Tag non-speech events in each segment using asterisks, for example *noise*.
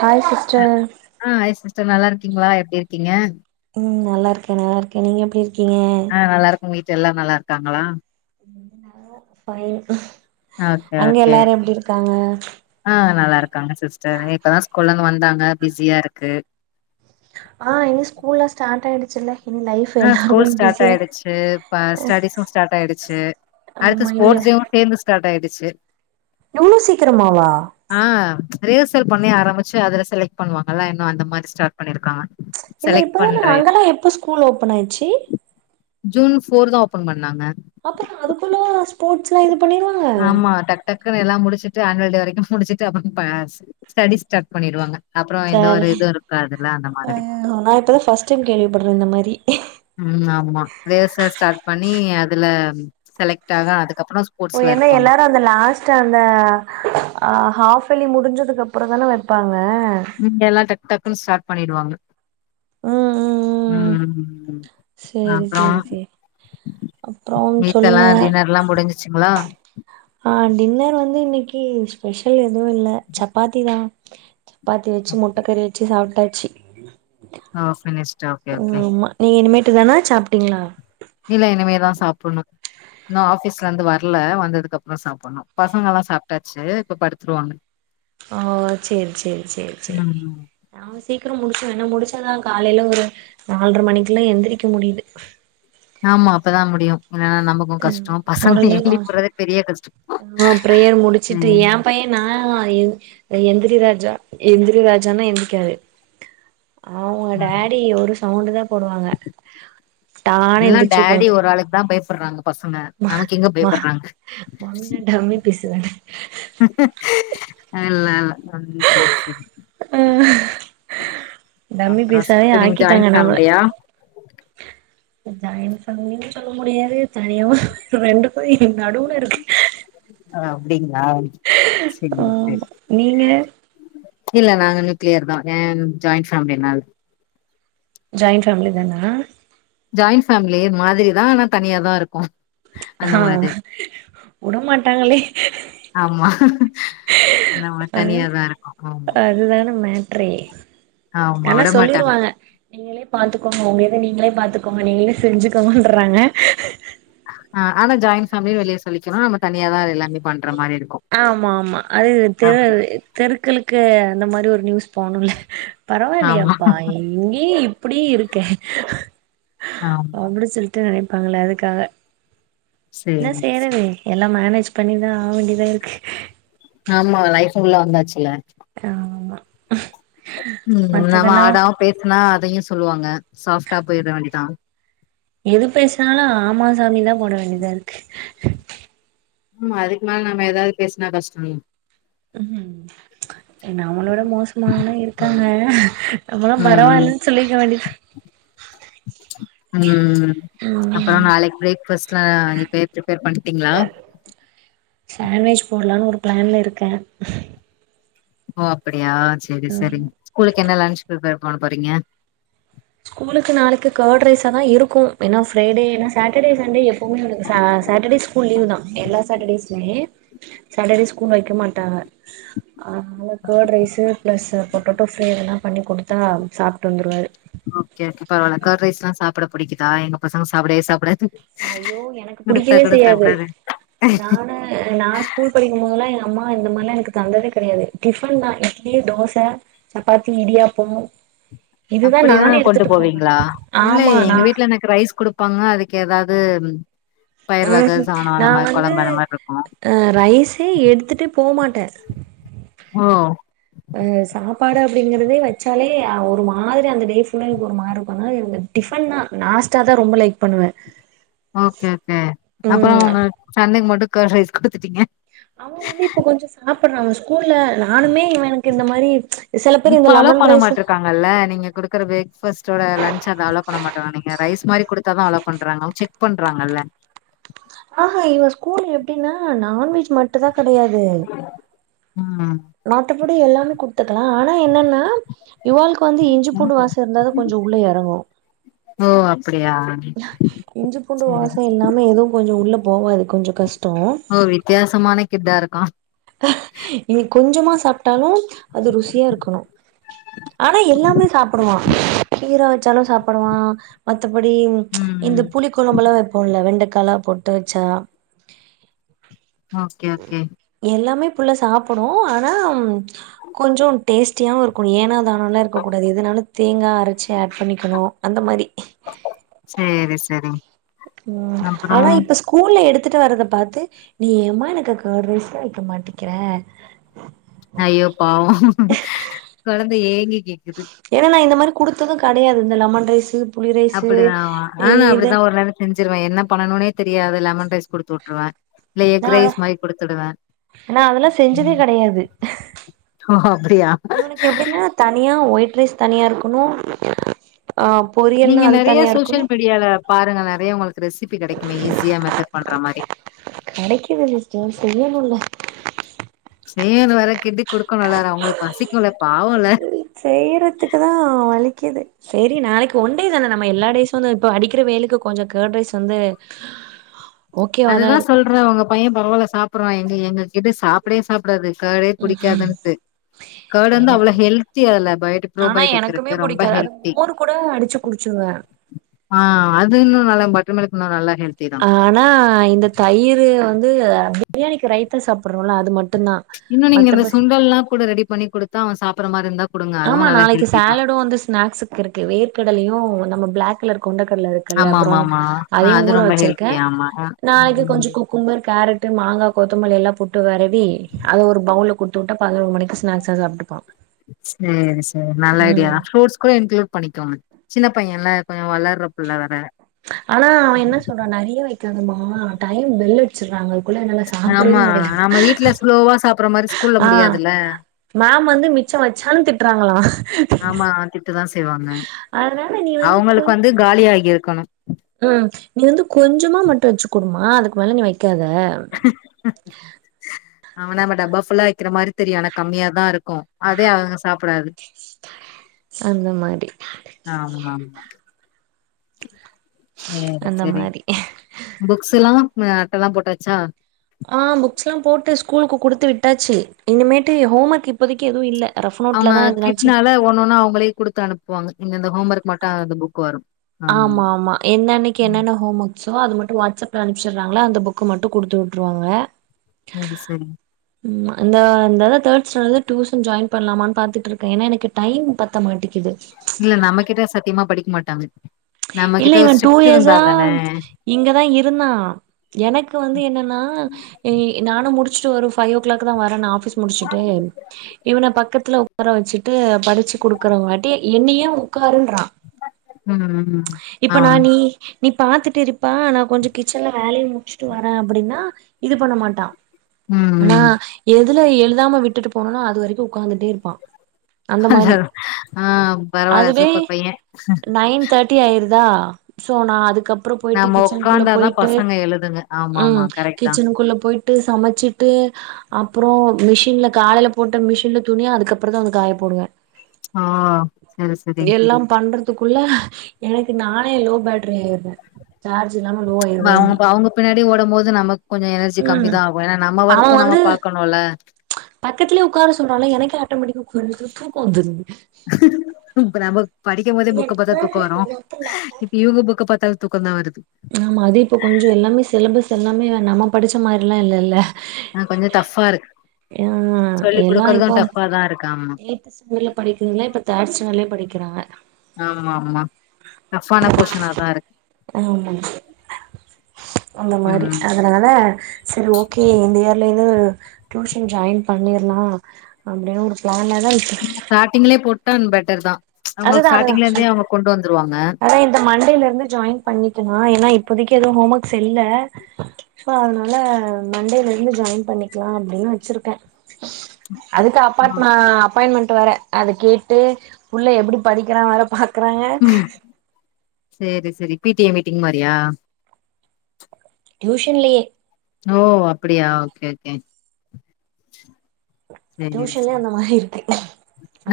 Hi sister ருக்கீங்களா எப்டிருக்கீங்க ம் நல்லாருக்கே நல்லாருக்கே நீங்க எப்டி யிரு யிருக்கீங்க உங்க வீட்டுலயெல்லாரும் நல்லாருக்காங்களா *inaudible* ஃபைன் ஓகே, அங்க ஓகே. யெல்லாரும் யெப்டிருக்காங்க யிப்பதா ஸ்கூல்லந்து வந்தாங்க பிஸியாருக்கு ஆ இனி ஸ்கூல்லா ஸ்டார்ட்டாயிடிச்சல்ல ஆ ஸ்கூல் ஸ்டார்ட்டாயிடிச்சு ஸ்டடிசும் ஸ்டார்ட் ஆயிடுச்சு ஆமா அடுத்து ஸ்போர்ட்ஸு டேவும் சேந்து ஸ்டார்ட்டாயிடுச் ச் யெவ்ளோ சீக்கிரமாவா ரிகர்சல் பண்ணி ஆரம்பிச்சி அதுல செலக்ட் பண்ணுவாங்கல்ல யின்னும் அந்த மாரி ஸ்டார்ட் பண்ணிருக்காங்க யில்ல செலக்ட் யிப்பதான பண்ற இது. அங்கெல்லா யெப்ப ஸ்கூல் ஓப ஓப்பனாச்சி ஜூன் ஃபோர் தா ஓப்பன் பண்ணாங்க அப்புறம் அதுக்குள்ள ஸ்போர்ட்ஸ்ல்லா யிது ஆமா டக்கு டக்குன்னு யெல்லா முடிச் ச்சிட்டு அனுவல் டே வரைக்கு முடிச்சுட்டு அப்பறம் பா ஸ்டடீஸ் ஸ்டார்ட் பண்ணிருவாங்க சரி நா யிப்பதா பர்ஸ்ட் டைம் கேள்விப்படுறே இந்த மாரி உம் ஆமா ரிகர்சல் ஸ்டார்ட் பண்ணி அதுல செலக்ட் ஆக அதுக் ஓ யேன்னா யெல்லாரு அந்த லாஸ்ட்டா அந்த ஹாப் ஹாஃப் அலி முடிஞ்சதுக்கு அப்புறம் தான வைப்பாங்க ம் யெல்லா டக் டக் ம் ஸ்டார்ட் பண்ணிடுவாங்க ம் ம் ம் உம் சேரி அப்ரோ சேரி சேரி அப்புறம் சொல்லுங்க வீட்லல்லா டின்னர்ல்லா முடிஞ்சிச்சுங்களா *inaudible* ஆ டின்னர் வந்து இன்னைக்கு ஸ்பெஷல் யெதுவு இல்ல சப்பாத்தி தா சப்பாத்தி வச்சு முட்ட கறி வச்சு சாப் டச்சி ஆ பின்னிஷ்ட்டா ஓகே ஓகே *unintelligible* சாப்பிட்டீங்களா இல்ல இனிமேதா சாப்பிடணு இன்னு ஆஃபீஸ்ல இருந்து வரல வந்ததுக்கு அப்புற சாப்பிடணு பசங்க எல்லா சாப்பட்டாச்சு இப்ப படுத்துருவாங்க ஓ ச்சேரி ச்சேரி ச்சேரி ச்சேரி ம் அவங்க சீக்கிரோ முடி சுர்னு முடிச்சாதா காலையில ஒரு நாலர மணிக்குள்ள எந்திரிக்க முடியுது ஆமா அப்பதா முடியு இல்லன்னா நமக்கு அ கஷ்டோ பசங்க முடிச்ச எழுப்பிட்றதே பெரிய கஷ்டோ *unintelligible* ஆ பிரேயர் முடிச்சுட்டு ம் எ பையன் நா எந்திரி ராஜா எந்திரி ராஜானா எந்திக்காது அவங்க டாடி ஒரு சவுண்ட் தா போடுவாங்க டான்னு எல்லா எந்திரிச்சு டேடி உக்காந்து ஒரு ஆளுக் தா பயப்பட்றாங்க பசங்க நமக்கெங்க மா பயப்பட்றாங் மம்மினா டம்மி பீஸு தான இல்ல இல்ல உம் செரி செரி ஆ டம்மி அப்பறோ பீஸாவே செரி நீங்க ஆக்கிட்டாங்க ஜாய்ன் ஃபேம்லியா ஜாய்ண் ஃபேமிலினு சொல்ல முடியாது தனியாவு ரெண்டுக்கு நடுவுல இருக் ஓ அப்டிங் அ ஆமா நீங்க *unintelligible* இல்ல நாங்க நியூக்ளியர் தா ஏன் ஜாய்ன் ஃபேம்லிலா இல்ல ஜாய்ன்ட் ஃபேம்லி தானா ஜாய்ன் ஃபேம்லி மாதிரிதா ஆனா தனியா தா இருக்கோ அந்த அ மாதிரி வுடமாட்டாங்களே ஆமா அந்த மாரி தனியாதா ருக்கோ ஆமா ட்ரே ஆமா ஆனா விடமாட்டாங்க சொல்லிருவாங்க நீங்களே பாத்துக்கோங்க உங்க இத நீங்களே பாத்துக்கோங்க நீங்களே செஞ்சுக்கோங்கன்றறாங்க அ ஆனா ஜாய்ன் ஃபேம்லின் வெளிய சொல்லிக்கிலா நம்ம தனியாதா அது எல்லாமே பண் ஆமா ஆமா அது தெரு அப்டி தெருக்களுக்கு அந்த மாரி ஒரு நியூஸ் போணுல ஆமா பரவாயில்லையேப்பா இங்க்யே இ ப்புடி இருக்கே ஆமா அப்புடி சொல் து நெனைப்பாங்கள அதுக்காக ஆன்ன சேரி செய்றது சேரி எல்லா மேனேஜ் பண்ணிதா ஆவேண்டிதா இருக் ஆமா லைஃபு குள்ள வந்தாச்சுல்ல ஆம்மா ம் நம்ம ஆடாவு பேசுனா அதையு சொல்லு வாங்க சாஃப்டா போய்ட வேண்டிதா எது பேசுனாலு ஆமா சாமி தா போட வேண்டிதா இருக்கு ம் அதுக்கு மேல நம்ம எதாது பேஸ்னா கஷ்டோ ம் உம் நம்மள விட மோஸ்மானவங் இருக்காங்க ம் நம்மலா ம் பரவாயில்லன் சொல்லிக்க வேண்டித் உம் உம் அப்பறோ நாளைக் ப்ரேக் பாஸ்ட் லா இப்பயே ப்ரிபேர் பண்ட்டீங்ளா சாண்வேச் போடலான் ஒரு ப்ளான்ல இருக்கே ஓ அப்படியா செரி செரி ஸ்கூலுக்கு என்ன லன்ஞ்சுக்கு பிரிப்பேர் போன பறீங்க ஸ்கூலுக்கு நாளைக்கு கேர்ட் ரைஸா தா இருக்கு எனஃப் ஃப்ரைடேனா சாட்டடே சண்டே எப்பவுமே அவளுக்கு ஆ சாட்டடேஸ் ஸ்கூல் லீவ் தா எல்லா சாட்டடேஸ் மேவ் சாட்டடே ஸ்கூல் வெக்க மாட்டாங்க அதனால curd rice plus potato fry இதெல்லா பண்ணி குடுத்தா சாப்பட்டு வந்துடுவாரு ஓகே ஓகே பரவால்ல கேர்ட் ரைஸ்லா சாப்பிட பிடிக்குதா எங்க பசங்க சாப்டே சாப்டாது ஐயோ எனக்கு புடிக்கவே செய்யாது நானு நா ஸ்கூல் படிக்குபோதல்லா எங்க அம்மா இந்த மாரிலா எனக்கு தந்ததே கெடையாது டிஃபன் தா இட்லி தோசே சப்பாத்தி இடியாப்போ அப்படி வேற கொண்டு போவீங்களா ஆமா இல்லயே எங்க நான் வீட்டுல எனக்கு ரைஸ் குடுப்பாங்க அதுக்கு ஏதாது தென் ம் ம் நா வந்து அந்த மாரி இருக்கும் ஆ ரைஸே எடுத்துட்டு போமாட் டே ஹோ ப்பாடு அப்படிங்கிறதே வெச்சாலே ஒரு மாரி அந்த டேஃபுள்ளா எனக்கு ஒரு மாரி இருக்கு டிபன் தா நாஸ்ட்டா தா ரொம்ப லைக் பண்ணுவே ஓகே ஓகே அப்புறோ ம் உங்க சந்தைக் மட்டு கேர்ட் ரைஸ் குடுத்துட்டீங்க அவே வந்து இப்ப கொஞ்சோ சாப்பறா அவே ஸ்கூல்ல நானுமே இவே எனக்கு இந்த மாரி சில பேர் இப்ப இந்த அலோ லெமன் ரைஸ் பண்ணமாட்டிரிக்காங்கலே நீங்க குடுக்குற பிரேக் ஃபஸ்ட் ஓட லன்ச் அன்ட் அலோ பண்ண மாட்டங்க நீங்க ரைஸ் மாரி குடுத்தா தா அலோ பண்றங்க செக் பண்றாங்க இல்ல ஆஹா இவே ஸ்கூல் எப்டின்னா நான்வெஜ் மட்டு தா கெடையாது ம். மத்தபடி எல்லாமே குடுத் கத்துக்கலா ஆனா என்னன்னா இவாளுக்கு வந்து இஞ்சி பூண்டு வாசோ இருந்தாத கொஞ்சோ உள்ள எறங்கு ஓ அப்டியா? இஞ்சி பூண்டு சேரி வாசோ சே இல்லாமே எதுவு கொஞ்சோ உள்ள போகாது கொஞ்சோ கஷ்டோ கிட்டே இருக்கா இனி கொஞ்சமா சாப்பட்டாலு அது ருசியா இருக்கணு ஆனா எல்லாமே சாப்பிடுவா கீரை வெச்சாலு சாப்புடுவா அது மத்த படி ம் இந்த ம். புளிக் கொழம்புலா வெப்போம்ல வெண்டக் கலா பொட்டு வெச்சா ஓகே ஓகே எல்லாமே புள்ள சாப்புடு ஆனா கொஞ்சோம் டேஸ்டியாவு இருக்குனு ஏனா தான் நல்லா இருக்கக்கூடாது எதனாலு தேங்காய் அரைச்சு ஆட் பண்ணிக்கணு அந்த மாரி சேரி செரி ம் ஆனா, இப்ப ஸ்கூல்ல எடுத் துட்டு வர்றத பார்த்து நீ ஏமா எனக்கு கர்டு ரைஸ்ல வைக்க மாட்டிக்கிற அய்யோ பாவோ கொழந்த ஏங்கி கேக்குது. ஏன்னா நா இந்த மாத் கொடுத்ததும் கெடையாது இந்த லெமண் ரைசு அப்டிதா ஆவேன நானு அப்படித்தான் ஒரு நேரோ செஞ்சிருவே என்ன பண்ணணும்னே தெரியாது லெமன் ரைஸ் குடுத்து விட்டுருவே நான் அதெல்லா செஞ்சதே ம் கெடையாது ஓ அப்டியா? இவனக்கு எப்டின்னா தனியா ஒயிட் டரைஸ் தனியா இருக்கணு ஆ பொரியல்னா நீங்க அது நெறைய தனியா இருக்கணு சோசியல் மீடியால பா நெறைய உங்களுக்கு ரெசிபி கெடைக்குமே ஈஸியா மெத்தட் பண்ற மாரி கெடைக்குது சிஸ்டர் செய்யணுல்ல செய்யனு வேற கெடுக் குடுக்கணுல்ல அவங்களுக்கு பசிக்கும்ல பாவம்ல து செரி நாளைக்கு ஒன் டே தானே நம்ம எல்லா கேர்டு ரைஸும் வந்து இப்ப அடிக்கிற வெயிலுக்கு கொஞ்சோ கெர்ட் ரைஸ் வந்து ஓகேவா தா அதுதான் இருக்கு சொல்றே உங்க பையன் பரவாயல சாப்பிடுறான் எங்க கிட்டு சாப்பிடவே சாப்டாது கேர்டு புடிக்காதுன்ட்டு கேர்ட் வந்து எனக்கு அவ்ளவு ஹெல்தி அதுல பயோடிக் ஆனா பரோபயோட்டிக் எனக்குமே இருக்கு ரொம்ப புடிக்காது அது ஹெல்தி மோர் கூட அடிச்சு குடிச்சிருவே அது இண்ணு நல்லா பட்டர் மில்க் இன்னு நல்லா ஹெல்தி தா. ஆனா, இந்த தயிர் வந்து பிரியாணிக்கு ரைத்தா சாப்படுறோல அது மட்டு இன்னு நீங்க இந்த சுண்டல்ல எல்லாம் கூட ரெடி பண்ணி கொடுத்தா அவன் சாப்ப மா இரு இந்தா ஆமா நாளைக்கு சேலடும் வந்து ஸ்நாக்ஸுக்கு இருக்கு வேர்க்கடலையு நம்ம பிளாக் கலர் கொண்டக்கடல இருக்குல்ல ப்ரோன் ஆமாமாமா ஆ அதையும் அது ஊற ரொம்ப வச்சிருக்கே ஹெல்தி ஆமா. அ. நாளைக்கு ம். கொஞ்சோ குக்கும்பர் கேரட் ட்டு மாங்கா கொத்தமல்லி எல்லாம் போட்டு வரவி அதை ஒரு பவுல குடுத்து விட்டா பதினோரு மணிக்கு ஸ்நாக்ஸா சாப்பிட்டுப்பான் செரி செரி நல்லா ஐடியா தான் ஃரூட்ஸ் கூட இன்க்ளூட் பண்ணிக்கோங்க சின்ன பையன்ல கொஞ்சோ வளர்ற புள்ள வர ஆனா அவன் என்ன சொல்றான் நெறைய வைக் காதமா டைம் பெல்அடிச்சிடுறாங்க குள்ள நல்லா சாப்பிடவே ஆமா முடில நம்ம வீட்ல ஸ்லோவா சாப்பற மாரி ஸ்கூல்ல ஆ முடியாதுல்ல மேம் வந்து மிச்சம் வச்சாலும் திட்டுறாங்களா திட்டுவாங்க அதனால நீ வந்து கொஞ் காலியாகி இருக்கணு உம் நீ வந்து கொஞ்சமா மட்டு வெச்சிக்குடுமா அதுக்கு அதுக்கு மேல நீ வெ வெக்காத ஆமா நம்ம டப்பா ஃபுல்லா வெக்கிற மாரி தெரியு ஆன கம்மியா தான் இருக்கும் அதே அவங்க சாப்டாது அந்த மாரி ஆமா ஆமா *inaudible* சேரி அந்த சேரி மாரி புக்ஸ்லா அட்டல்லாம் போட்டாச்சா ஆஹ் புக்ஸ்லாம் போட்டு ஸ்கூலுக்கு குடுத்து விட்டாச்சி இனிமேட்டு ஹோம் ஒர்க் இப்போதைக்கு எதுவும் இல்ல ரஃப் நோட்ல அவங்க தா எதுனாச்சு கிட்னால ஒன்னென்னா அவங்களே குடுத்து அனுப்புவாங்க இந்த இந்த ஹோம் ஒர்க் மட்டோ அந்த புக் வரும் ஆமா ஆமா என்னென்னைக்கு என்னென்ன ஹோம் ஒர்க்ஸோ அது மட்டும் வாட்ஸ்அப் ல அனுப்பிச்சிடுறாங்களா அந்த புக்கு மட்டும் குடுத்து விட்டுருவாங்க ம்சரி ம்மா இந்தா இந்த இத தேர்ட் ஸ்டாண்டர்ல இருந்து டியூசன் ஜாயின் பண்ணலாமான்னு பாத்துட்டு இருக்கேன் ஏன்னா எனக்கு டைம் பத்த மாட்டேங்குது இல்ல நம்ம கிட்ட சத்தியமா படிக்க மாட்டாங்க நம்ம இல்ல கிட்ட ஒரு இவன் டூ ஸ்ட்ரிக்ட் இருந்தா இயர்ஸா தானே இங்கதா இருந்தா எனக்கு வந்து என்னன்னா நானும் முடிச் சிட்டு ஒரு ஃபையோ கிளாக் தான் வரன் நா ஆஃபிஸ் முடிச்சுட்டு இவன பக்கத்துல ஒக்கார வெச்சுட்டு படிச்சு குடுக்குற வாட்டி என்னியே உட்காருன்றான் *inaudible* உம் ஆஹ் நீ நீ பாத்துட்டு இருப்பா நான் கொஞ்சோ கிச்சன்ல வேலைய முடி ச்சிட்டு வரே அப்டின்னா இது பண்ண மாட்டா ம் ஆனா ம் எது அதுல எழுதாம விட்டுட்டு போனேனோ அது வரைக்கு உக்காந்துட்டே இருப்பா அந்த மாரி ஆஹ் பரவால சூப்பர் பையே தெரிதா சோ நா அதுக்கப் நம்ம உக்காந்தாதா பசங்க எழுதுங்க ஆமா ஆமா கரெக்ட் தா விட்டு சமச்சிட்டு அப்புறோ மிஷின்ல காலைல போட்ட மிஷின்ல துணி அதுக்கப்புறந்தா வந்து காய போடுவே ஆ செரி செரி அதுக்குள்ள எனக்கு நானே லோ பேட்ரி ஆயிடுறே சார்ஜ் இல்லாம லோ ம்ச் ஆயிருது வண்டி அவுங்க அவுங்க பின்னாடி ஓடும்போது நமக்கு கொஞ்சோ எனர்ஜி ம் கம்மிதா ஆகு ஏனா நம்ம வொர்க்கு நம்ம பாக்கணுல்ல ச் பக்கத்திலே உட்கார சொல்றால்ல எனக்கே ஆட்டோமேட்டிக்கா உக்காந்துட்டு தூக்கோ வந்துருது ம் இப்ப நமக் படிக்கும் போதே புக்க பாத்தா தூக்கோ வரு இப்ப இவுங்க புக்க பாத்தா தூக்கந்தா வருது ஆமா அது இப்ப கொஞ்சோ யெல்லா இல்லல்ல ஆ கொஞ்சோ டஃபா இருக் ஆ எல்லா இப்போ ஆமா எய்த் ஸ்டாண்டர்ட்ல படிக்கிறதெல்லா இப்போ த்ர்ட் ஸ்டாண்டர்லயே படிக்கிறாங்க ஆமா ஆமா டஃபான போர்ஷனா தா இருக்கு ஆமாங்க நம்ம மாரி ம் அதனால சரி ஓகே நேர்ல எதோ டியூஷன் ஜாயின் பண்ணிர்லா அப்டின்னு ஒரு பிளான்ல நீங்க ஸ்டார்டிங்லே போட் டன் பெட்டர்தா ச் அவுங்களுக்கு அதுதா அதுதா ஸ்டார்டிங்ல இருந்தே அவுங்க கொண்டு வந்துருவாங்க அதா இந்த மண்டேல இருந்து ஜாயின் பண்ணிக்கணு ஆ என்ன இப்போதைக்கு எதுவு ஹோம் ஒர்க்ஸ் செல்ல சோ அதனால மண்டேல இந்து ஜாயின் பண்ணிக்கலா அப்படின்னு வெச்சிருக்க அதுக்கு அப்பாட்மா அப்பாயின்மெண்ட் ட்டு வர அத கேட்டு புள்ள எப்படி படிக்கிறா வேற பாக் க்கிறாங்க ம் சேரி சேரி பி டி ஏ மீட்டிங் மாரியா டியூஷன்லயே ஓ அப்படியா ஓகே ஓகே சேரி டியூஷன்லயே சேரி அந்த மாரி இருக்கு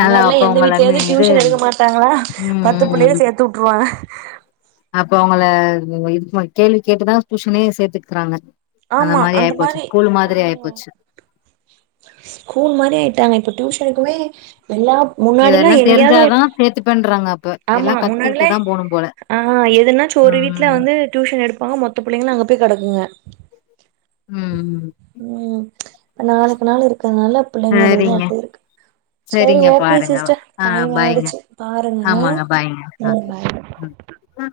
நல்லா முன்னாடில்லா அப்ப எந்த உங்கள மி வீட்லயாவது இது டியூஷன் எடுக்க மாட்டாங்ளா ம் பத்து ம் புள்ளகள ம் சேத்து வுட்டுருவாங்க அப்ப அவுங்கள இது பண் கேள்வி கேட்டுதா டியூஷனே சேத்துக்குறாங்க ஆமா அந்த மாரி ஆயிப்போச்சு ஸ்கூல் ஆ மாதிரி ஆயிப்போச்சு ஸ்கூல் மாரி ஆயிட்டாங்க இப்ப டியூஷனுக்குமே எல்லா முன்னாடிலா இதெல்லா எங்கேயாவது தெரிஞ்சாதா சேத்துப்பேண்றாங்க அப்ப ஆமா எல்லாம் கத்துக்கிட்டு முன்னாடலே தான் போணும் போல ஆ எதுனாச்சு ஒரு வீட்ல ம் வந்து டியூஷன் எடுப்பாங்க மொத்த புள்ளைங்ளு அங்க போய் கத் நடுக்குங்க ம் ம் இப்ப நாளுக்கு நாள் இருக்குறதுனால பிள்ளைங்களோட இது சரிங்க அப்டியேருக்கு சேரி சரிங்க ஓகே பாருங்க சிஸ்டர் ஆ டைம் பாய்ங்க ஆயிடுச்சு பாருங்க ஆமாங்க பாய்ங்க ம் ஓகே பாய் ம்